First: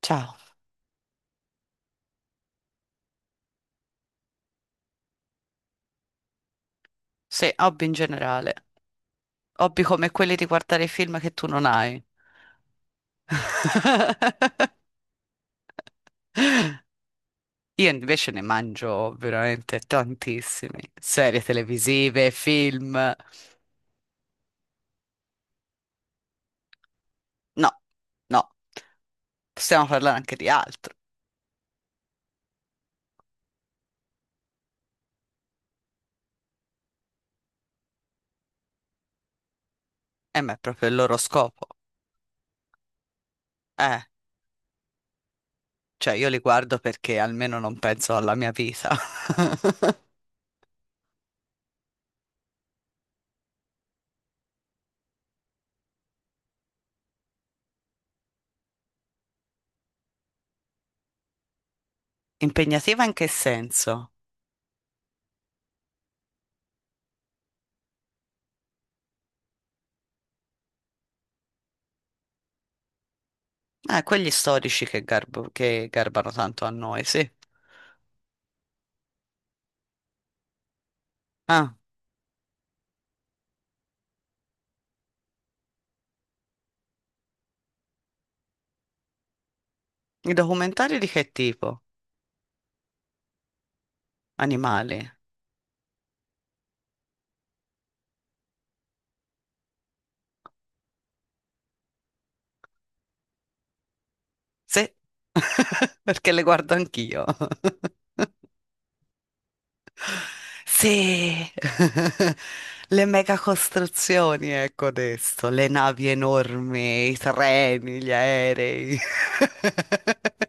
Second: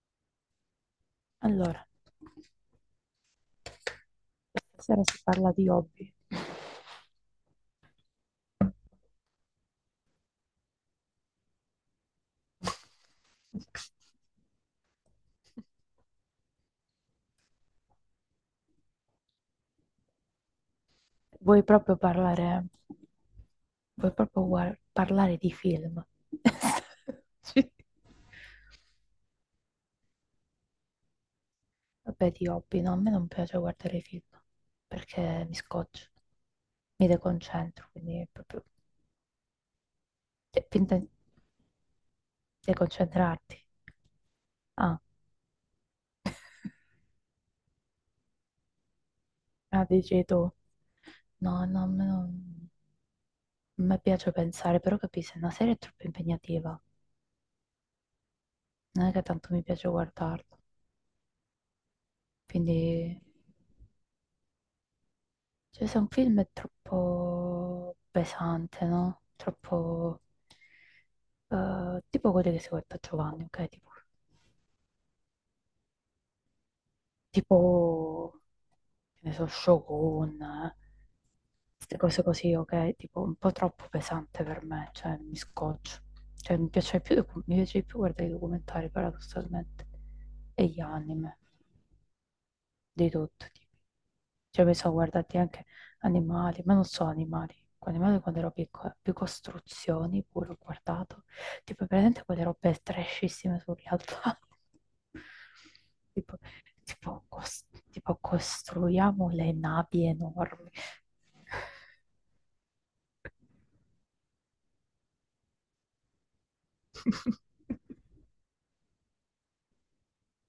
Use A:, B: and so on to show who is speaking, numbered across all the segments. A: Ciao.
B: Allora, stasera si parla di hobby.
A: Sì, hobby in generale. Hobby come quelli di guardare film che tu non hai. Io invece ne mangio veramente tantissimi. Serie
B: Vuoi proprio
A: televisive,
B: parlare,
A: film.
B: vuoi proprio parlare di film? Sì.
A: No, no, possiamo parlare anche di altro.
B: Vabbè, di hobby, no, a me non piace guardare i film perché mi scoccio, mi deconcentro, quindi è proprio.
A: E ma è
B: Cioè,
A: proprio il
B: finta di
A: loro scopo.
B: deconcentrarti.
A: Eh,
B: Ah,
A: cioè io li guardo perché almeno non penso alla mia vita.
B: ah, dici tu. No, no, a me non. A me piace pensare, però capisci, una serie è troppo impegnativa. Non è che tanto mi piace guardarla.
A: Impegnativa in
B: Quindi,
A: che senso?
B: cioè, se un film è troppo pesante, no? Troppo, tipo quelli che si guarda a Giovanni, ok? Tipo,
A: Quegli storici che, che garbano tanto a noi, sì.
B: tipo, che ne so, Shogun, eh.
A: Ah,
B: Queste cose così, ok? Tipo, un po' troppo pesante per me, cioè, mi scoccio. Cioè, mi piace di più guardare i documentari, paradossalmente,
A: i
B: e gli
A: documentari di che
B: anime.
A: tipo?
B: Di tutto, tipo. Cioè, mi sono
A: Animali.
B: guardati anche animali, ma non solo animali. Con animali quando ero piccola, più costruzioni pure ho guardato. Tipo, presente quelle robe trashissime sugli altari.
A: Sì, perché
B: Tipo,
A: le guardo anch'io.
B: tipo, cos- tipo, costruiamo le navi enormi.
A: Sì, le megacostruzioni, ecco adesso, le navi enormi, i treni, gli aerei.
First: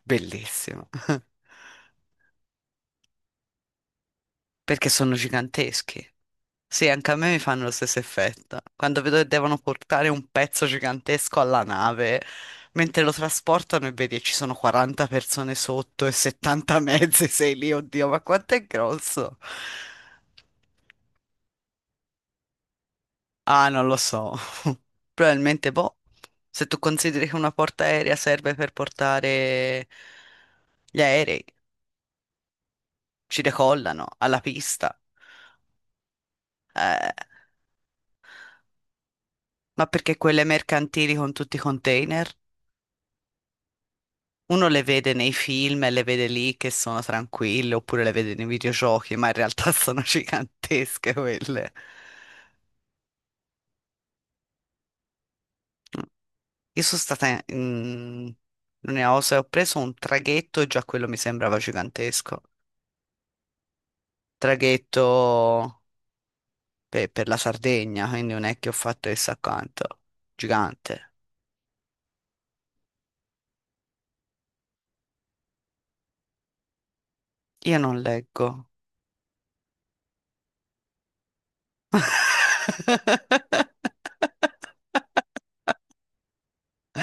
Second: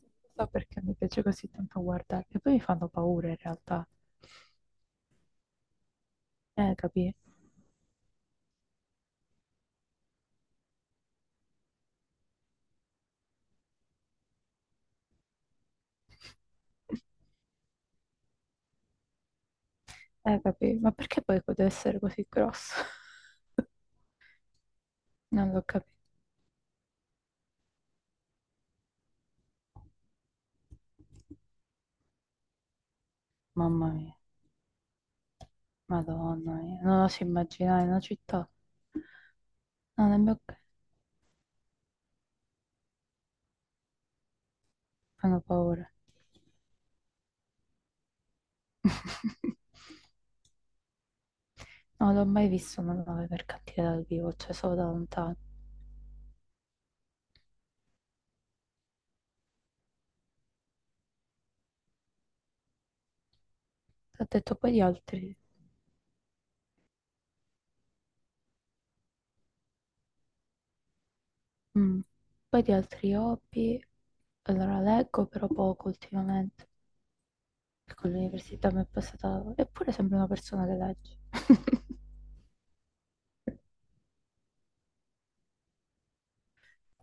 B: Non so perché
A: Bellissimo.
B: mi piace così tanto guardare. E poi mi fanno paura in realtà.
A: Perché sono giganteschi. Sì, anche
B: Capì?
A: a me mi fanno lo stesso effetto. Quando vedo che devono portare un pezzo gigantesco alla nave, mentre lo trasportano e vedi che ci sono 40 persone sotto e 70 mezzi, sei lì, oddio, ma quanto è grosso?
B: Capì? Ma perché poi deve essere così grosso?
A: Ah, non lo so.
B: Non l'ho
A: Probabilmente,
B: capito.
A: boh, se tu consideri che una porta aerea serve per portare gli aerei, ci
B: Mamma
A: decollano
B: mia,
A: alla pista.
B: Madonna mia, non
A: Eh,
B: oso immaginare una città.
A: ma
B: No,
A: perché
B: le mie
A: quelle mercantili con tutti i container? Uno le vede nei
B: fanno
A: film e
B: paura.
A: le vede lì che sono tranquille, oppure le vede nei videogiochi, ma in realtà sono gigantesche quelle.
B: Non l'ho mai visto una nave mercantile dal vivo, cioè solo da lontano.
A: Io sono stata in Osa e ho preso un traghetto e già quello mi sembrava gigantesco.
B: Ho detto poi di
A: Traghetto
B: altri,
A: per la Sardegna, quindi non è che ho fatto chissà quanto. Gigante.
B: mm, Poi di altri hobby. Allora leggo però poco ultimamente,
A: Io non
B: perché con
A: leggo.
B: l'università mi è passata. Eppure sembra una persona che legge.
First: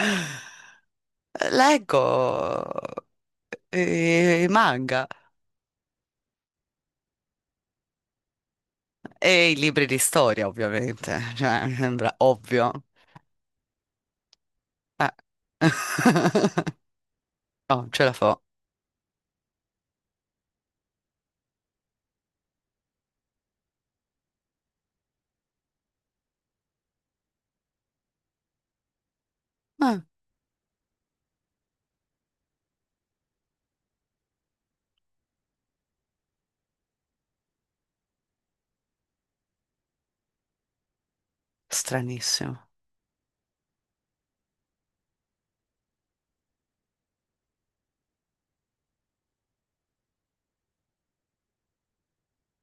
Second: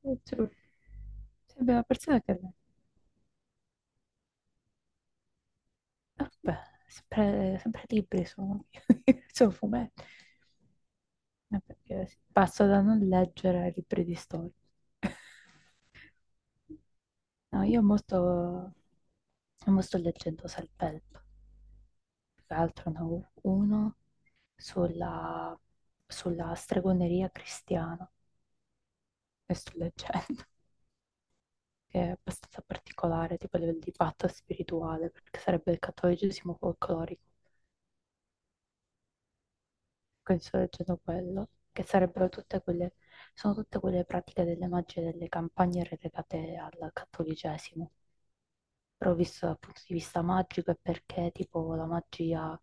B: Lo giuro. Sembra una
A: Leggo
B: persona che legge.
A: i manga.
B: Vabbè, sempre, sempre libri sono,
A: E
B: sono
A: i libri di
B: fumetti.
A: storia, ovviamente, cioè, mi
B: Perché
A: sembra
B: sì, passo
A: ovvio.
B: da non leggere ai libri di storia.
A: Eh.
B: No, io
A: Oh,
B: mo
A: ce la
B: sto,
A: fa.
B: mo sto leggendo Self-Help, più che altro ne ho uno sulla, sulla stregoneria cristiana che sto
A: Ah,
B: leggendo, che è abbastanza particolare, tipo a livello di patto spirituale, perché sarebbe il cattolicesimo folclorico. Che sto leggendo quello, che sarebbero
A: stranissimo.
B: tutte quelle, Sono tutte quelle pratiche delle magie e delle campagne relegate al cattolicesimo, però visto dal punto di vista magico è perché tipo la magia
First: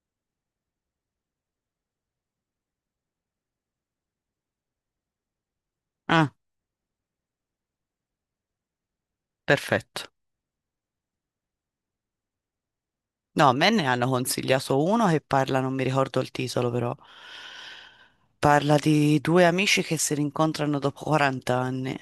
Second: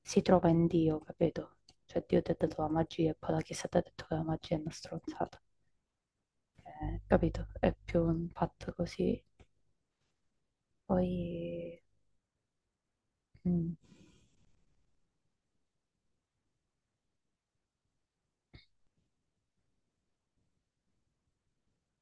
B: si trova in Dio, capito? Cioè Dio ti ha dato la magia e poi la Chiesa ti ha detto che la magia è una stronzata.
A: Ah,
B: Capito? È più un fatto così.
A: perfetto.
B: Poi,
A: No, a me
B: mm,
A: ne hanno consigliato uno che parla, non mi ricordo il titolo, però. Parla di due amici che si rincontrano dopo 40 anni.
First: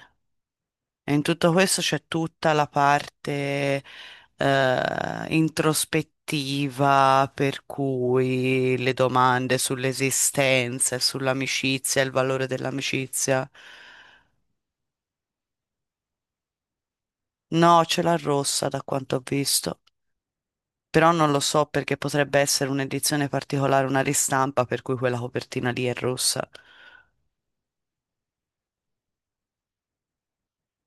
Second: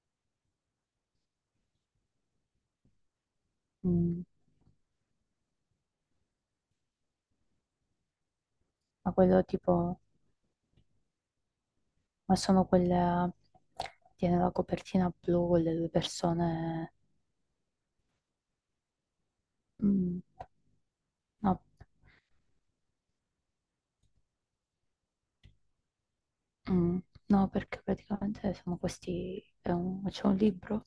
A: E in tutto questo c'è tutta la parte
B: mm,
A: introspettiva, per cui le
B: ma quello
A: domande
B: tipo,
A: sull'esistenza, e sull'amicizia, il
B: ma
A: valore
B: sono quelle,
A: dell'amicizia.
B: tiene la copertina blu con le due persone.
A: No, ce l'ha rossa da quanto ho visto,
B: Mm,
A: però non lo
B: No,
A: so perché potrebbe essere un'edizione particolare, una ristampa, per cui quella copertina lì è rossa.
B: mm, no, perché praticamente sono questi, c'è un libro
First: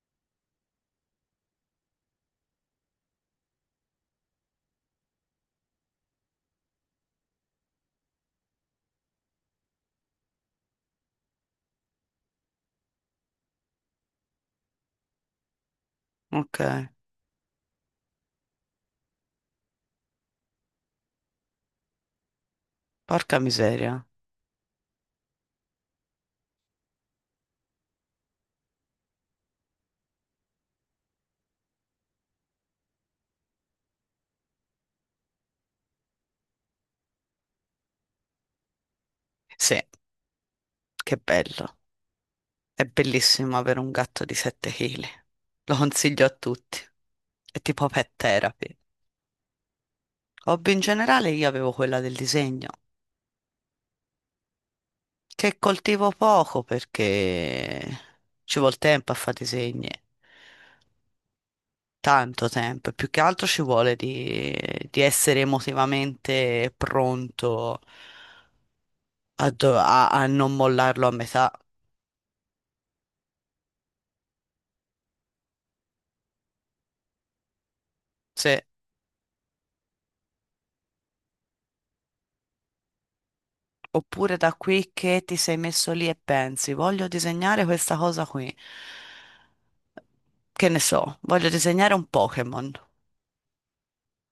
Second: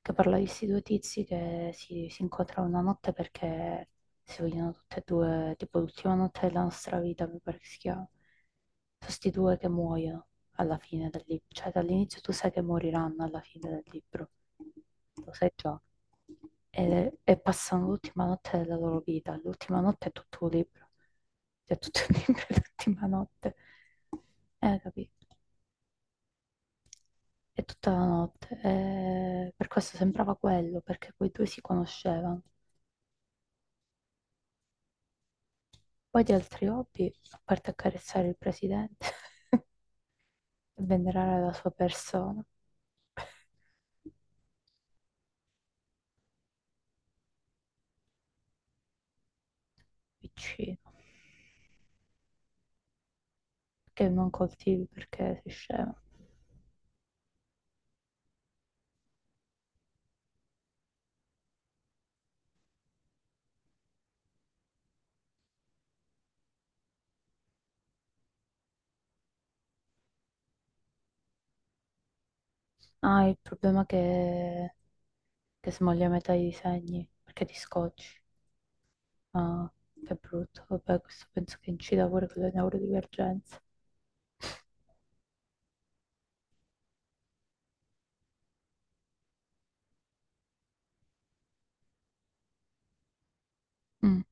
B: che parla di questi due tizi che si incontrano una notte perché si vogliono tutte e due, tipo l'ultima notte della nostra vita, mi pare che si chiama. Sono questi due che muoiono alla fine del libro, cioè dall'inizio tu sai che moriranno alla fine del libro, lo sai già,
A: Ok,
B: e passano l'ultima notte della loro vita, l'ultima notte è tutto un libro, cioè tutto il libro è l'ultima
A: porca
B: notte,
A: miseria.
B: capito? È tutta la notte, e per questo sembrava quello, perché quei due si conoscevano. Poi di altri hobby, a parte accarezzare il presidente e
A: Sì, che
B: venerare la sua
A: bello.
B: persona,
A: È bellissimo avere un gatto di 7 chili. Lo consiglio a tutti. È tipo pet therapy. Hobby
B: piccino.
A: in generale io avevo quella del disegno,
B: Perché non coltivi? Perché sei
A: che
B: scema.
A: coltivo poco perché ci vuole tempo a fare disegni, tanto tempo, e più che altro ci vuole di essere emotivamente pronto a, a non mollarlo a metà.
B: Ah, il problema è che, smoglia metà i disegni, perché ti scocci.
A: Sì.
B: Ah, che brutto. Vabbè, questo penso che incida pure con le neurodivergenze.
A: Oppure da qui che ti sei messo lì e pensi, voglio disegnare questa cosa qui. Che ne so, voglio disegnare un Pokémon.
B: Mm,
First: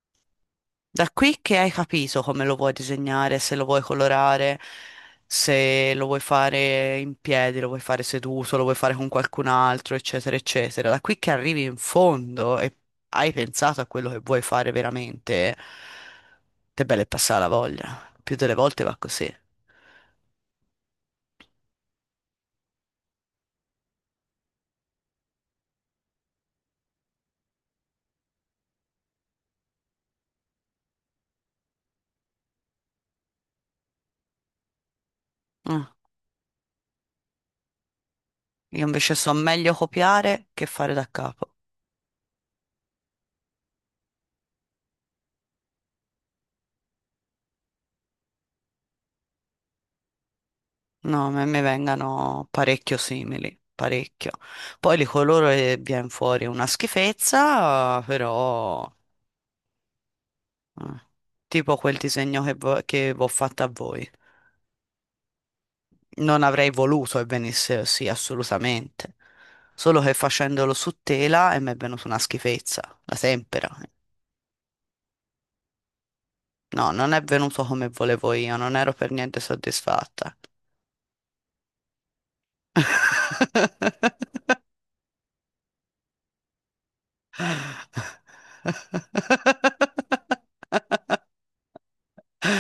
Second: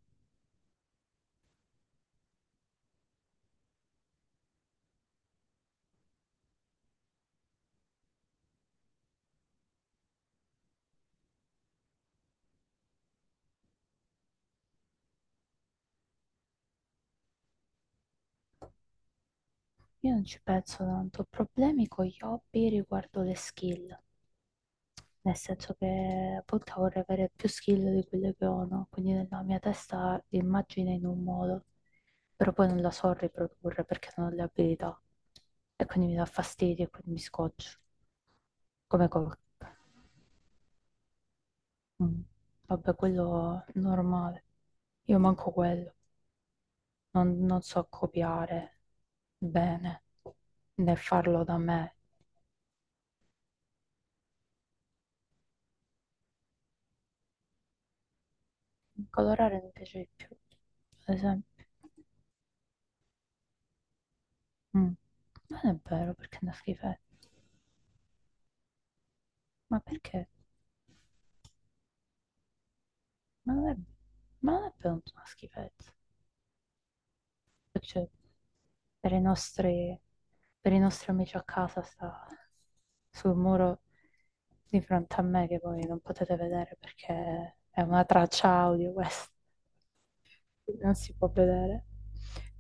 A: Da qui che hai capito come lo vuoi disegnare, se lo vuoi colorare, se lo vuoi fare in piedi, lo vuoi fare seduto, lo vuoi fare con qualcun altro, eccetera, eccetera. Da qui che arrivi in fondo e hai pensato a quello che vuoi fare veramente, te belle passare la voglia. Più delle volte va così.
B: Io non ci penso tanto. Ho problemi con gli hobby riguardo le skill. Nel senso che appunto vorrei avere più skill di quelle che ho, no? Quindi nella mia testa l'immagine è in un modo, però poi non la so riprodurre perché non ho le abilità. E
A: Ah,
B: quindi mi dà fastidio e quindi mi scoccio.
A: io
B: Come
A: invece so
B: corca.
A: meglio copiare che fare da capo.
B: Mm. Vabbè, quello normale. Io manco quello. Non so copiare bene, né
A: No, a
B: farlo
A: me
B: da
A: mi
B: me.
A: vengano parecchio simili, parecchio. Poi li coloro e viene fuori una schifezza, però
B: Colorare mi piace di più,
A: eh,
B: ad esempio.
A: tipo quel disegno che, che vi ho fatto a voi.
B: Mm. Non è vero, perché
A: Non
B: è una
A: avrei
B: schifezza.
A: voluto che venisse così, assolutamente.
B: Ma
A: Solo che
B: perché?
A: facendolo su tela e mi è venuta una schifezza, la
B: Ma
A: tempera.
B: non è, ma non è per una schifezza.
A: No, non è venuto come
B: Cioè,
A: volevo io, non ero per
B: per i
A: niente
B: nostri,
A: soddisfatta.
B: per i nostri amici a casa sta sul muro di fronte a me che voi non potete vedere perché è una traccia audio questa, non si può vedere.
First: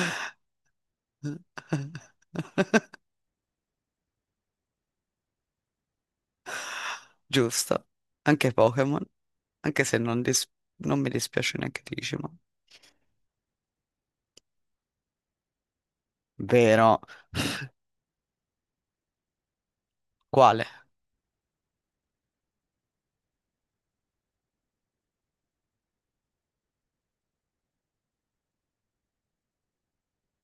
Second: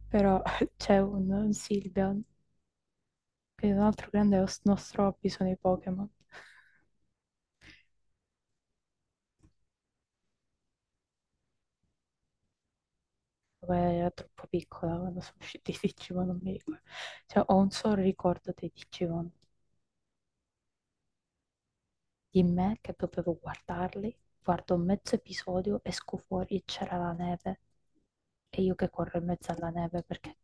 B: Però c'è un Silvian, che è un altro grande nostro hobby sono i Pokémon.
A: Giusto, anche Pokémon, anche se non mi dispiace neanche Digimon.
B: Quella era troppo piccola quando sono usciti i Digimon, non mi ricordo.
A: Vero.
B: Cioè, ho un solo ricordo dei Digimon.
A: Quale?
B: Di me che dovevo guardarli, guardo mezzo episodio, esco fuori e c'era la neve e io che corro in mezzo alla neve perché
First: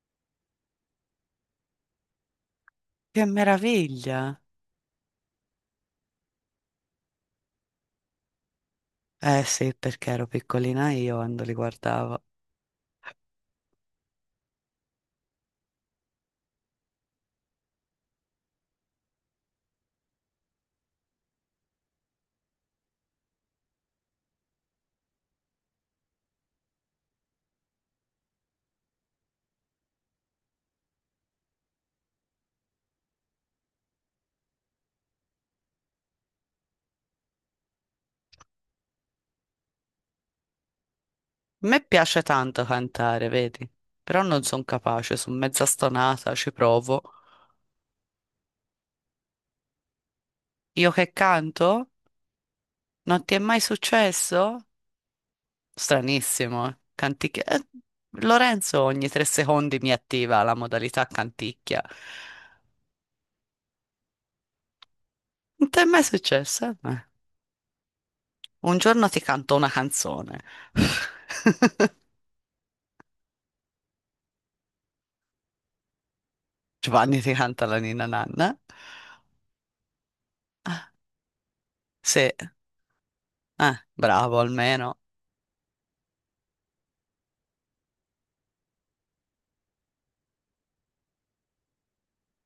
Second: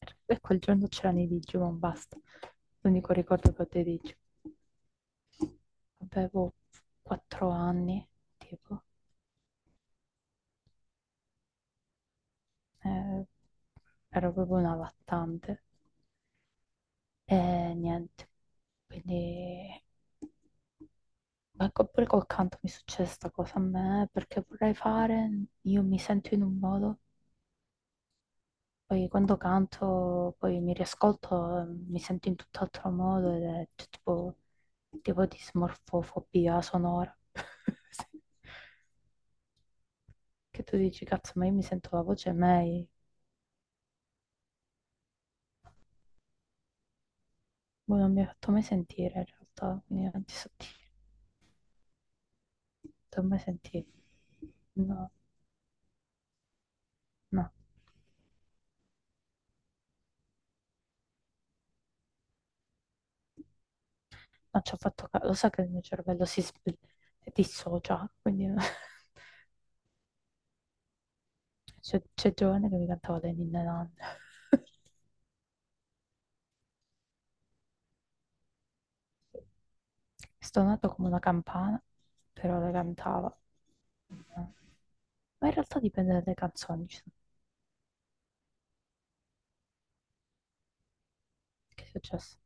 B: per quel giorno c'erano i Digimon, basta. L'unico
A: Che
B: ricordo che ho dei Digimon.
A: meraviglia!
B: Avevo 4 anni, tipo,
A: Eh sì, perché ero piccolina io quando li guardavo. A
B: eh, ero proprio una lattante e niente. Quindi, ma pure col canto mi succede sta cosa a me perché vorrei fare, io mi sento in un modo. Poi quando canto, poi mi riascolto, mi sento in tutt'altro modo ed è tipo di smorfofobia sonora. Sì. Che tu dici, cazzo, ma io mi
A: me
B: sento la
A: piace
B: voce
A: tanto
B: mai.
A: cantare, vedi? Però non sono capace, sono mezza stonata, ci provo.
B: Boh, non mi ha fatto mai sentire in realtà, quindi non ti so dire,
A: Io che canto?
B: non ti ho
A: Non ti è
B: mai
A: mai
B: sentito.
A: successo?
B: No,
A: Stranissimo, eh. Canticchia.
B: no,
A: Lorenzo ogni tre secondi mi attiva la modalità canticchia.
B: non ci ho fatto caso. Lo so che
A: Non
B: il
A: ti
B: mio
A: è mai
B: cervello si
A: successo?
B: dissocia, quindi
A: Un giorno ti canto una canzone.
B: c'è Giovanni che mi cantava le ninne nanne.
A: Giovanni ti canta la Nina Nanna.
B: Stonato come una campana,
A: Sì,
B: però le cantava.
A: bravo almeno.
B: Ma in realtà dipende dalle canzoni. Che è successo?